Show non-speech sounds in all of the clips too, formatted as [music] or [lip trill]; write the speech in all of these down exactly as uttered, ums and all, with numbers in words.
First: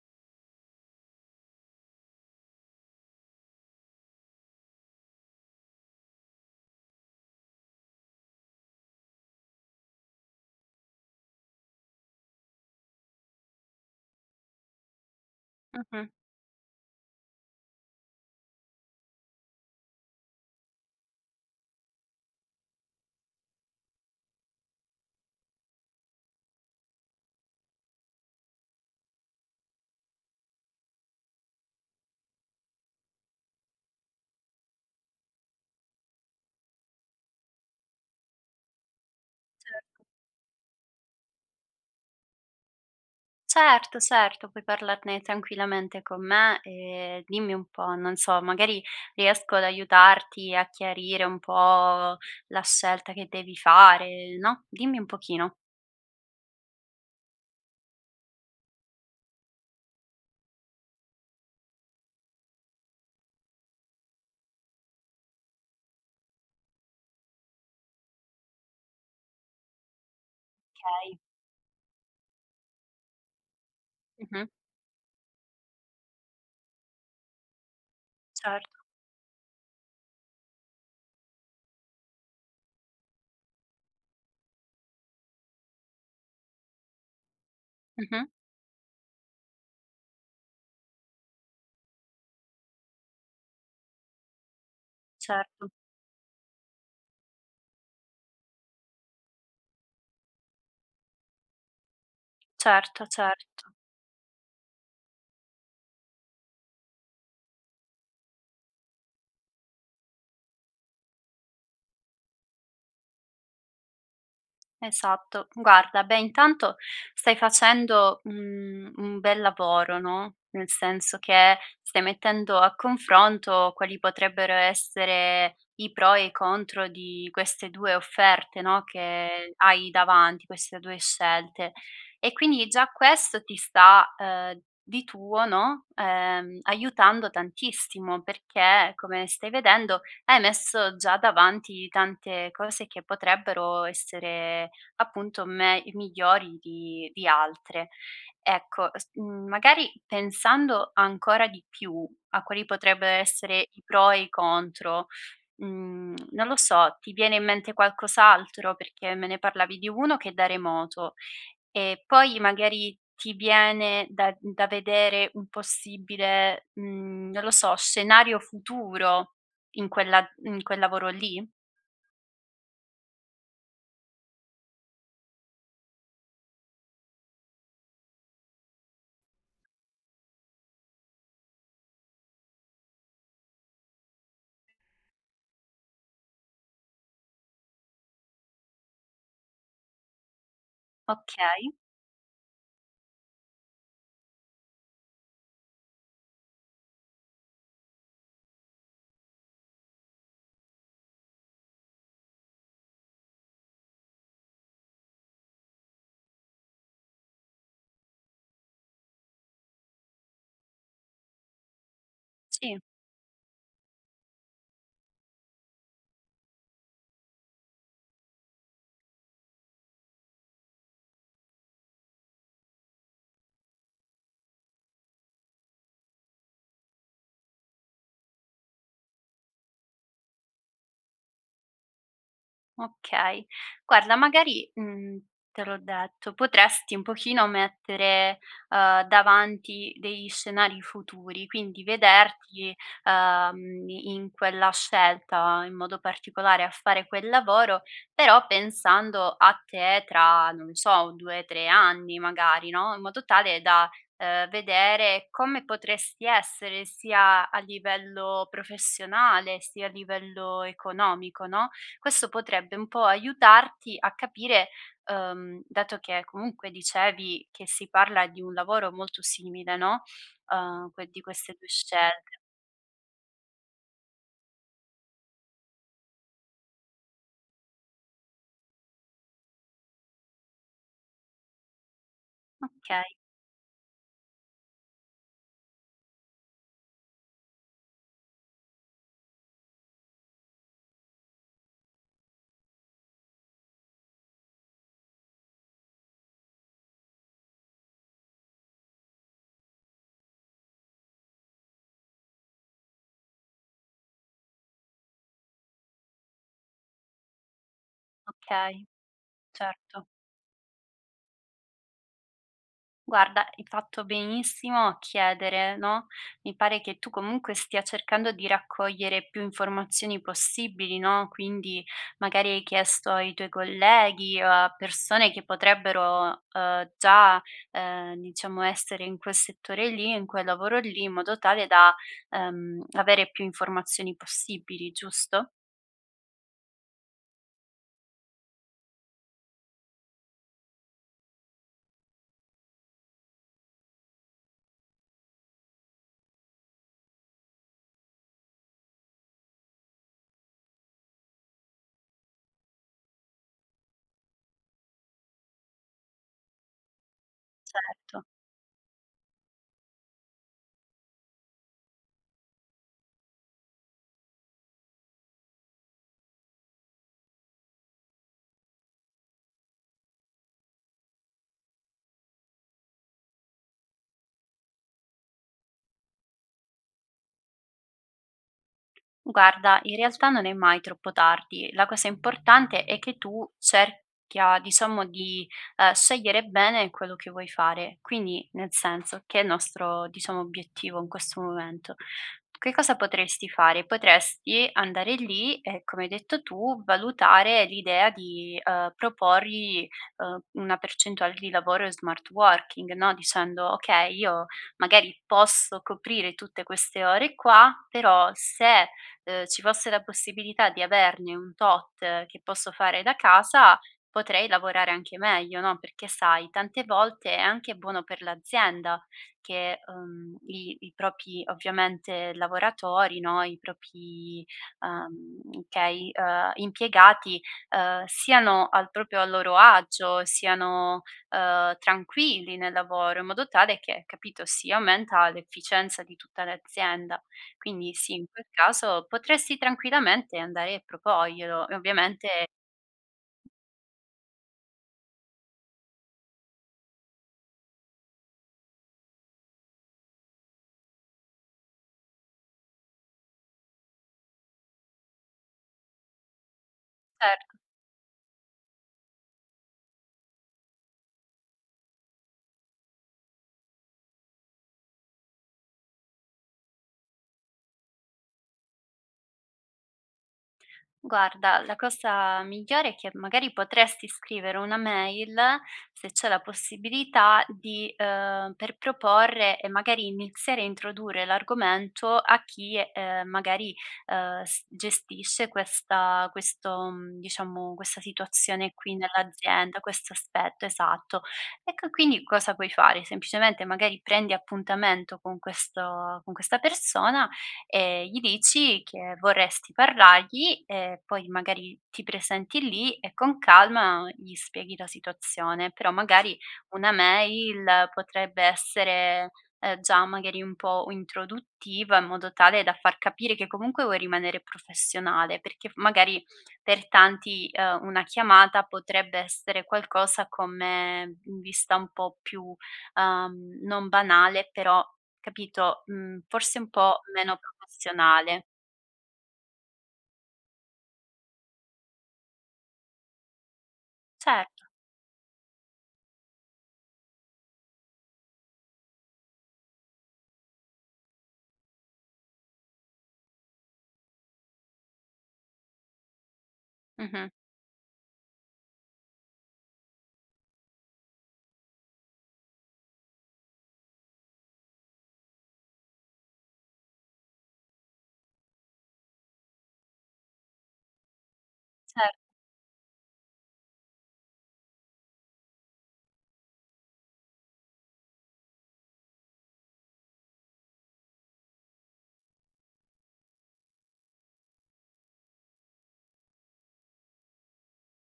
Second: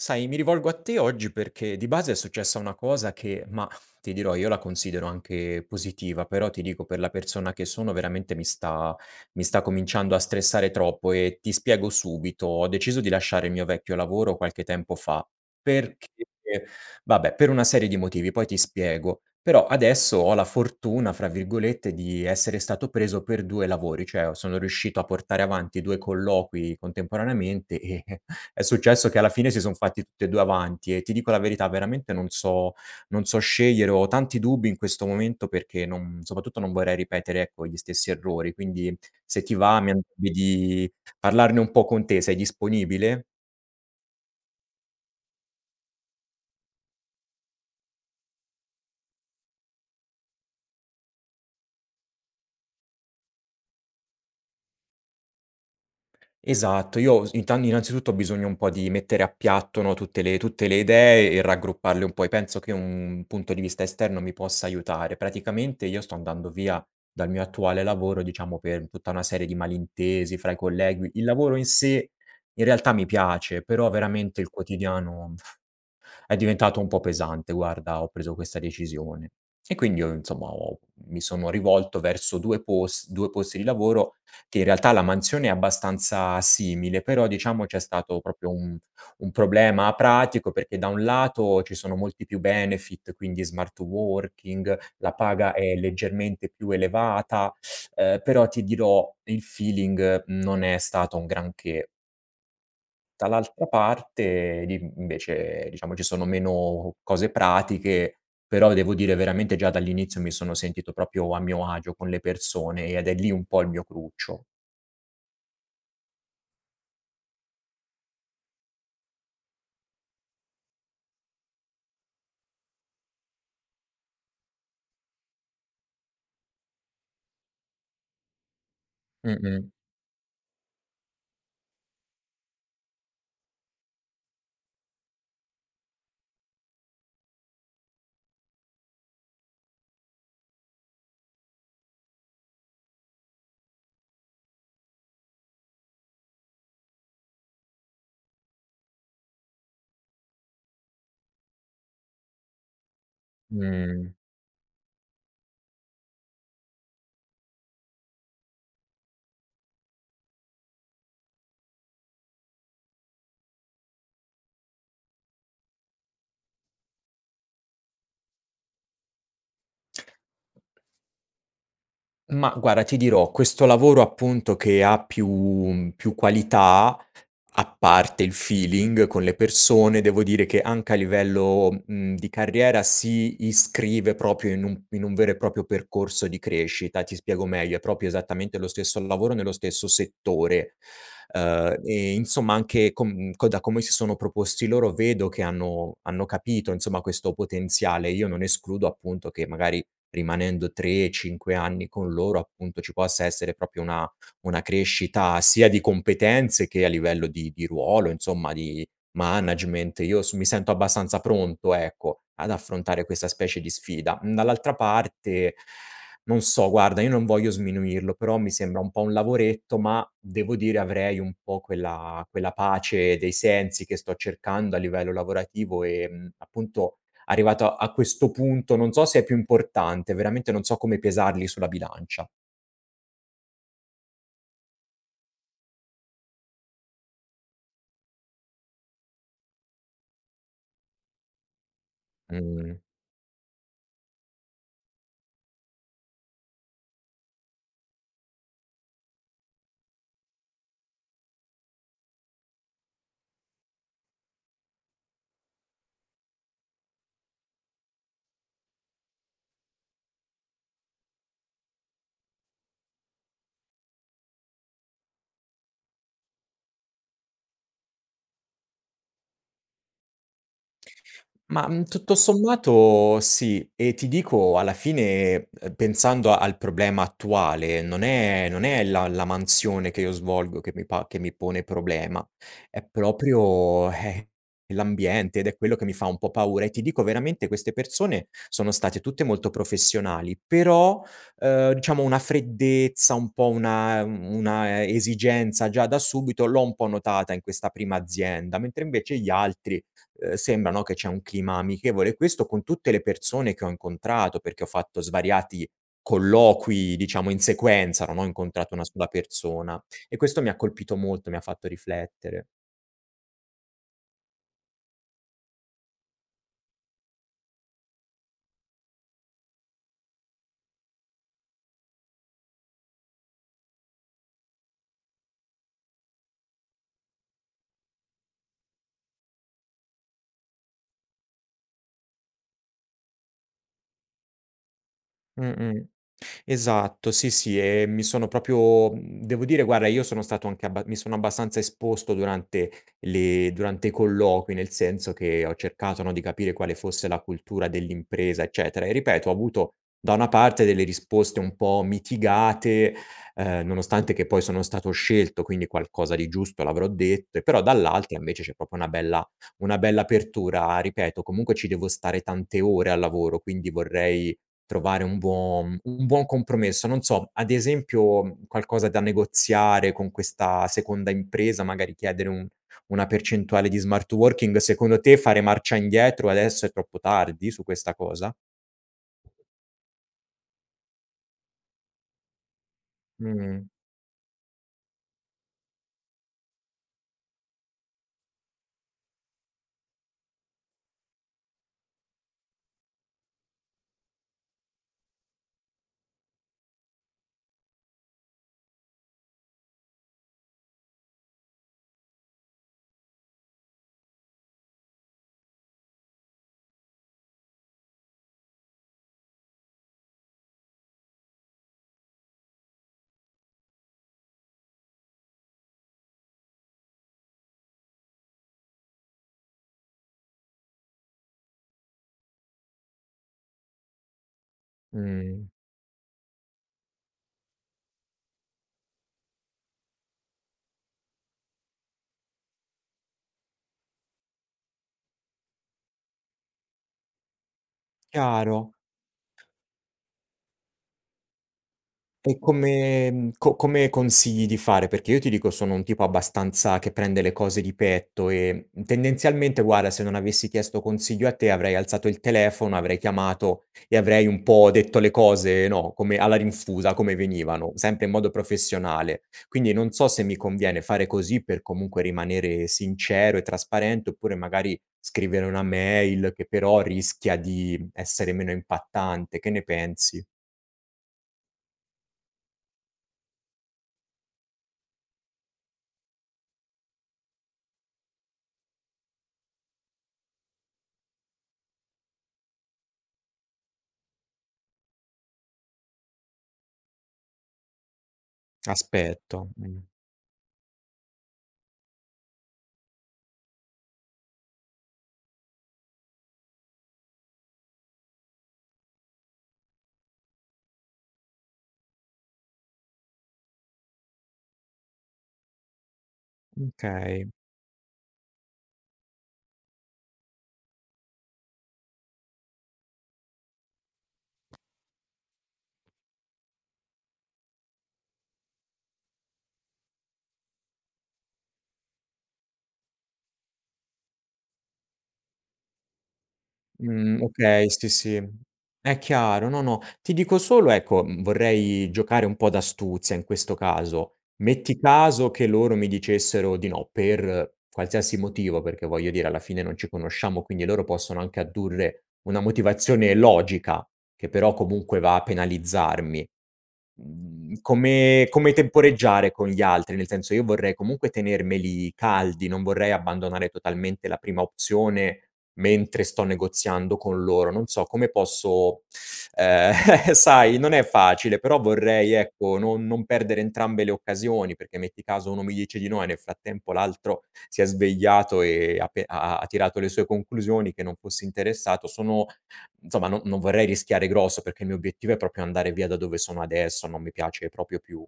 Sai, mi rivolgo a te, oggi, perché di base è successa una cosa che mah, ti dirò, io la considero anche positiva però, ti dico, per la persona che sono, veramente mi sta mi sta cominciando a stressare troppo e ti spiego subito. Ho deciso di lasciare il mio vecchio lavoro qualche tempo fa, perché Mh-mh. vabbè per una serie di motivi, poi ti spiego. Però adesso ho la fortuna, fra virgolette, di essere stato preso per due lavori, cioè o sono a portare avanti due colloqui contemporaneamente e [chuckles] è successo che alla fine si son fatti tutti e due avanti e, ti dico la verità, veramente non so non so scegliere, ho tanti dubbi in questo momento perché non soprattutto non vorrei ripetere, ecco, gli stessi errori. Quindi, se ti va, Cer mi an mi di parlarne un po' con te, sei disponibile? Certo, certo, puoi parlarne tranquillamente con me e dimmi un po', non so, magari riesco ad aiutarti, a chiarire un po' la scelta che devi fare, no, dimmi un pochino. Esatto, io s inta innanzitutto ho bisogno un po' di mettere a piatto, no, tutte le tutte le idee e raggrupparle un po' e penso che un punto di vista esterno mi possa aiutare. Praticamente, io sto andando via dal mio attuale lavoro, diciamo, per tutta una serie di malintesi fra i collegui kay. il lavoro in sé in realtà mi piace, però veramente il Mh-mh. quotidiano [lip trill] è diventato un po' pesante, guarda, ho preso questa Certo. decisione. E quindi io, insomma, ho mi sono rivolto verso due pos due posti di lavoro che, in realtà, la mansione è abbastanza simile però, diciamo, c'è stato Mh-mh. propio un un problema pratico perché, da un lato, ci sono molti più benefit, quindi smart working, la paga Certo. è leggermente più elevata, [sucks teeth] uhm, però, ti dirò, il feeling non è stato un granché. Certo, Dall'altra certo. parte, di invece, diciamo, ci sono meno cose pratiche, però devo dire veramente, già dall'inizio, mi sono sentito propio a mio agio con le persone ed è lì un po' il mio cruccio. Esatto. Guarda, beh, intanto stai facendo, mhmm, un bel lavoro, no, nel senso che stai mettendo a confronto quali potrebbero essere i pro e i contro di queste due offerte, no, che Mh-mh. hai davanti queste due scelte, e quindi già questo ti sta, uhm, di tuo, no, ehm, aiutando tantissimo, perché, come stai vedendo, hai messo già davanti tante cose che potrebbero essere, appunto, me i migliori di di altre. Ecco, s mhmm, magari, pensando ancora di più a quali potrebbero essere i pro Mh. e i contro, mhmm, non lo so, ti viene in mente qualcos'altro? Perché me ne parlavi di uno che è da remoto e poi magari ti viene da da vedere un possibile, mhmm, non lo so, scenario futuro in quella in quel lavoro lì? Mah, guara, ti dirò, questo lavoro, appunto, che ha più mhmm, più qualità, a parte il feeling con le persone, devo dire che, anche a livello, mhmm, di carriera si iscrive propio in un in un vero e proprio percorso di crescita. Ti spiego meglio: è propio esattamente lo stesso lavoro, nello stesso settore, Okay. uhm, e insomma, anche con co da come si sono proposti loro, vedo che hanno hanno capito, insomma, questo potenziale. Io non escludo appunto che, magari, rimanendo tre, cinque anni con loro, appunto, ci possa essere propio una una crescita sia di competenze, che a livello di di ruolo insomma, di management io s mi sento abbastanza pronto, ecco, ad Sì. affrontare questa specie di sfida. Mhmm, dall'altra parte, [inhales] non so guarda, io non voglio sminuirlo, però mi sembra un po' un lavoretto ma, devo dire, avrei un po' quella quella pace dei sensi che sto cercando a livello lavorativo e, mhmm, appunto, arrivato a questo punto, non so se è più importante. Veramente non so come pesarli sulla bilancia. Okay. Guarda, magari, mhmm, te l'ho detto, potresti un pochino mettere, uhm, davanti degli scenari futuri, quindi vederti, Mh. uhm, in quella scelta, in modo particolare, a fare quel lavoro, però pensando a te tra, non so, due, tre anni magari, no, in modo tale da, uhm, vedere come potresti essere sia a livello professionale, sia a livello economico, no, questo potrebbe un po' aiutarti a capire uhm, dato che comunque dicevi che si parla di un lavoro molto simile, no, uhm que di queste Ma, due mhmm, tutto scelte. sommato, sì e ti dico, alla fine, uhm pensando al problema attuale, non è non è la la mansione che io svolgo che mi pa che mi pone problema. È Okay. proprio, [scoffs] l'ambiente ed è quello che mi fa un po' paura. E ti dico, veramente, queste persone sono state tutte molto professionali però, uhm, dciamo una freddezza, un po' una una e esigenza, già da subito, l'ho un po' notata in questa prima azienda. Mentre invece, gli altri, uhm, sembra, no, che c'è un clima amichevole, questo con tutte le persone che ho incontrato, perché ho fatto svariati colloqui, diciamo, in sequenza, non ho incontrato una Okay, sola persona. certo. E questo mi ha colpito molto, mi ha fatto riflettere. Guarda, hai fatto benissimo a chiedere, no, mi pare che tu comunque stia cercando di raccogliere più informazioni possibili, no, quindi magari hai chiesto ai tuoi colleghi o a persone che potrebbero, uhm, già, uhm diciamo, essere in quel settore lì in quel lavoro lì, in modo tale da, ehm, avere più informazioni possibili, giusto? Mh-mh. Esatto, sì, sì e mi sono propio mhmm, devo dire, guarda, io sono stato anche abba mi sono abbastanza esposto durante le durante i colloqui, nel senso che ho cercato, no, di capire quale fosse la cultura dell'impresa, eccetera; e, ripeto, ho avuto, da una parte, delle risposte un po' mitigate, uhm, nonostante che poi sono stato scelto, quindi qualcosa di giusto l'avrò detto e però, dall'altra, Certo. invece, c'è propo una bella una bella apertura, ripeto. Comunque ci devo stare tante ore al lavoro, quindi vorrei trovare un buo un buon compromesso. Non so, ad esempio, mhmm, qualcosa da negoziare con questa seconda impresa, magari chiedere un una percentuale di smart working secondo te fare marcia indietro adesso è troppo tardi su questa cosa? Guarda, in realtà non è mai troppo tardi. La cosa importante è che tu Mh. cerchia, diciamo, di, uhm, scegliere bene quello che vuoi fare, quindi, nel senso, che il nostro, diciamo, obiettivo in questo momento. Che cosa potresti fare, potresti andare lì e, come hai detto tu, valutare l'idea di, uhm, proporgli, uhm, una percentuale di lavoro in smart working, no, dicendo: "Okay, io magari posso coprire tutte queste ore qua, però se, uhm, ci fosse la possibilità di averne un tot che posso fare da casa, potrei lavorare anche meglio, no, perché sai, tante volte è anche buono per l'azienda che, uhm, i i propi ovviamente, lavoratori, no, i propi, Mh. uhm, kay, uhm, impiegati, uhm, siano al propio a loro agio, siano, uhm, tranquilli nel lavoro, in modo tale che, capito, si aumenta l'efficienza di tutta l'azienda. Quindi sì, in quel Chiaro. caso potresti tranquillamente andae a propoglielo e E ovviamente come mhmm, co come consigli di fare, perché io, ti dico, sono un tipo abbastanza che prende le cose di petto e, mhmm, tendenzialmente, guarda, se non avessi chiesto consiglio a te, avrei alzato il telefono, avrei chiamato e avrei un po' detto le cose, no, come alla rinfusa, come Cer venivano, sempre in modo professionale. Quindi non so se mi conviene fare così per, comunque, rimanere sincero e trasparente, oppure magari scrivere una mail, che però rischia di essere meno essere meno impattante. Che ne pensi? Guarda, la cosa migliore è che, magari, potresti scrivere una mail, se c'è la possibilità, di uhm, per proporre e magari iniziare a introdure l'argomento a chi, uhm, magari, uhm, s gestisce questa questo, mhmm, diciamo questa situazione qui Aspetto, nell'azienda, mh. questo aspetto, esatto. Ecco, quindi cosa puoi fare, semplicemente, magari, prendi appuntamento con questo con questa persona e gli dici che vorresti parlargli e poi magari ti presenti lì e con calma gli spieghi la situazione, però magari Mh, una kay mail potrebbe essere, uhm, già, magari, un po' uintroduttiva, in modo tale da far capire che comunque vuoi rimanere professionale, perché f magari, per tanti, uhm, una chiamata potrebbe essere qualcosa come mhmm vista un po' più uhm, non banale, però capito mhmm, forse un po' Mhmm, meno okay, sì, sì. professionale. È chiaro, no, no, ti dico solo ecco, mhmm, vorrei giocare un po' d'astuzia, in questo caso. Cer Metti caso che loro mi dicessero di no, per qualsiasi motivo; perché, voglio dire, alla fine non ci conosciamo, quindi loro possono anche addurre una motivazione logica, che però, comunque, va a penalizzarmi, Mh-mh. mhmm, come come temporeggiare con gli altri? Nel senso, io vorrei comunque tenermeli caldi, non vorrei abbandonare totalmente la prima opzione mentre sto negoziando con loro, non so, come posso [sucks teeth] ehm [chuckles] sai, non è facile, però Cer vorrei, ecco, non non perdere entrambe le occasioni, perché metti caso uno mi dice di no e nel frattempo l'altro si è svegliato e ha pe ha ha ha tirato le sue conclusioni, che non fosse interessato sono insomma non non vorrei rischiare grosso, perché il mio obiettivo è proprio andare via da dove sono adesso, non mi piace propio più.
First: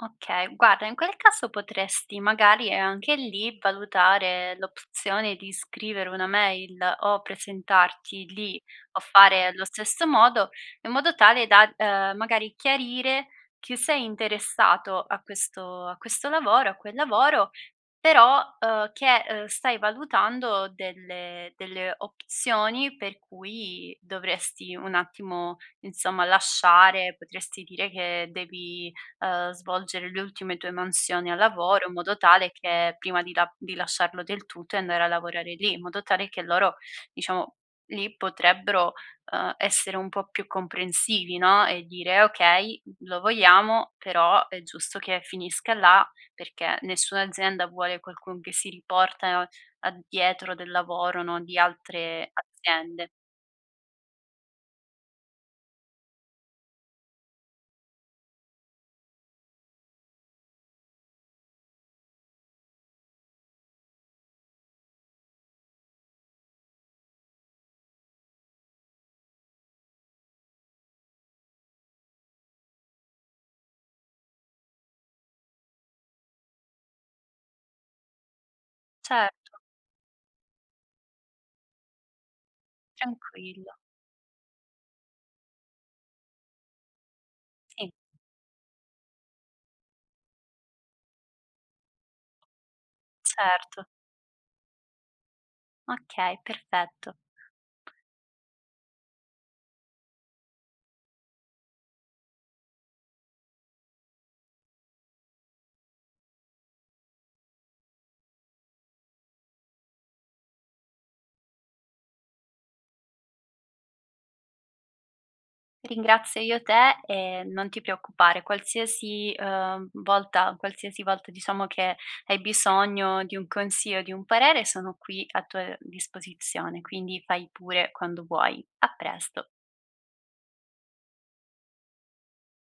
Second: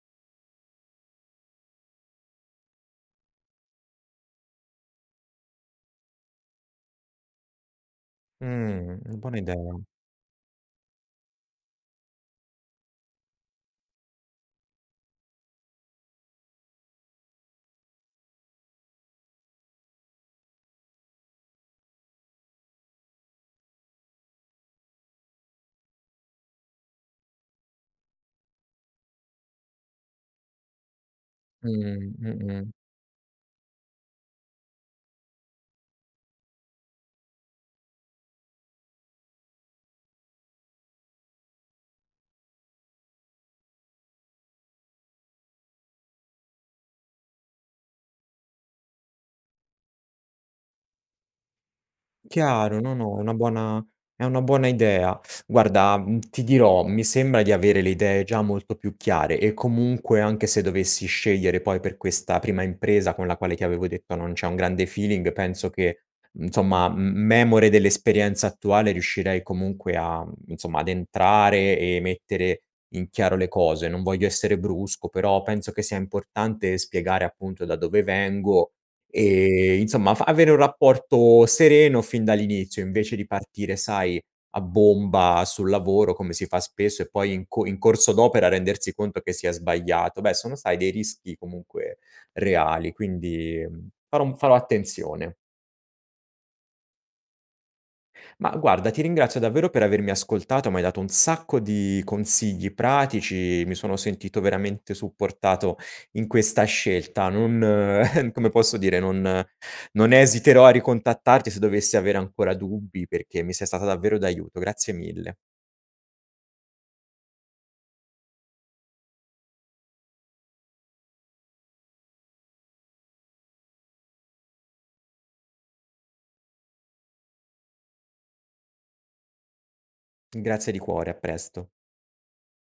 Okay. Guarda, in quel caso potresti, magari, ehm, anche lì, valutare l'opzione di scrivere una mail o presentarti lì o Mh, buona fare allo idea. stesso modo, in modo tale da, uhm, magari chiarire chi sei interessato a questo a questo lavoro a quel lavoro, però, uhm, che, uhm, stai valutando delle delle opzioni per cui dovresti un attimo, insomma, lasciare potresti dire che devi, uhm, svolgere le ultime tue mansioni al lavoro, in Mh, modo tale mh-mh. che, prima di la di lasciarlo del tutto e andare a lavorare lì, in modo tale che loro, diciamo, lì potrebbero, uhm, essere un po' più comprensivi, no, e dire: "Okay, lo vogliamo, però è giusto che finisca là", perché nessuna azienda vuole qualcun che si riportano a dietro del lavoro, no, di altre Chiaro, no, aziende. no, è una buona è una buona idea. [sucks teeth] Guarda, mhmm, ti dirò, mi sembra di avere le idee già molto più chiare e comunque, anche se dovessi scegliere poi per questa prima impresa, con la quale ti avevo detto, non c'è un grande feeling, penso che, nzomma, m m memore dell'esperienza attuale, riuscirei comunque a insomma, ad entrare e mettere in chiaro le cose. Non voglio essere brusco, però penso che sia importante spiegare, appunto, da dove vengo Certo. e, insomma, fa avere un rapporto sereno fin dall'inizio, invece di Tranquillo. partire, sai, a bomba sul lavoro, come si fa spesso e poi in co in Sì. corso d'opera rendersi conto che si è sbagliato. Beh, sono, sai, dei rischi comunque reali, quindi, Certo. mhmm, farò um farò attenzione. Okay, perfetto. Mah, guarda, ti ringrazio davvero per avermi ascoltato, m'hai dato un sacco di consigli pratici, mi sono sentito veramente supportato in questa scelta. Non [chuckles] come posso dire, non non esiterò a ricontattarti se dovessi avere ancora dubbi perché mi sei stata davvero d'aiuto. Grazie mille. Ringrazio io te e non ti preoccupare, qualsiasi, uhm volta qualsiasi volta, diciamo che hai bisogno di un consio o di un parere sono qui a tua disposizione, quindi fai pure, quando vuoi, a presto. Grazie di cuore, a presto.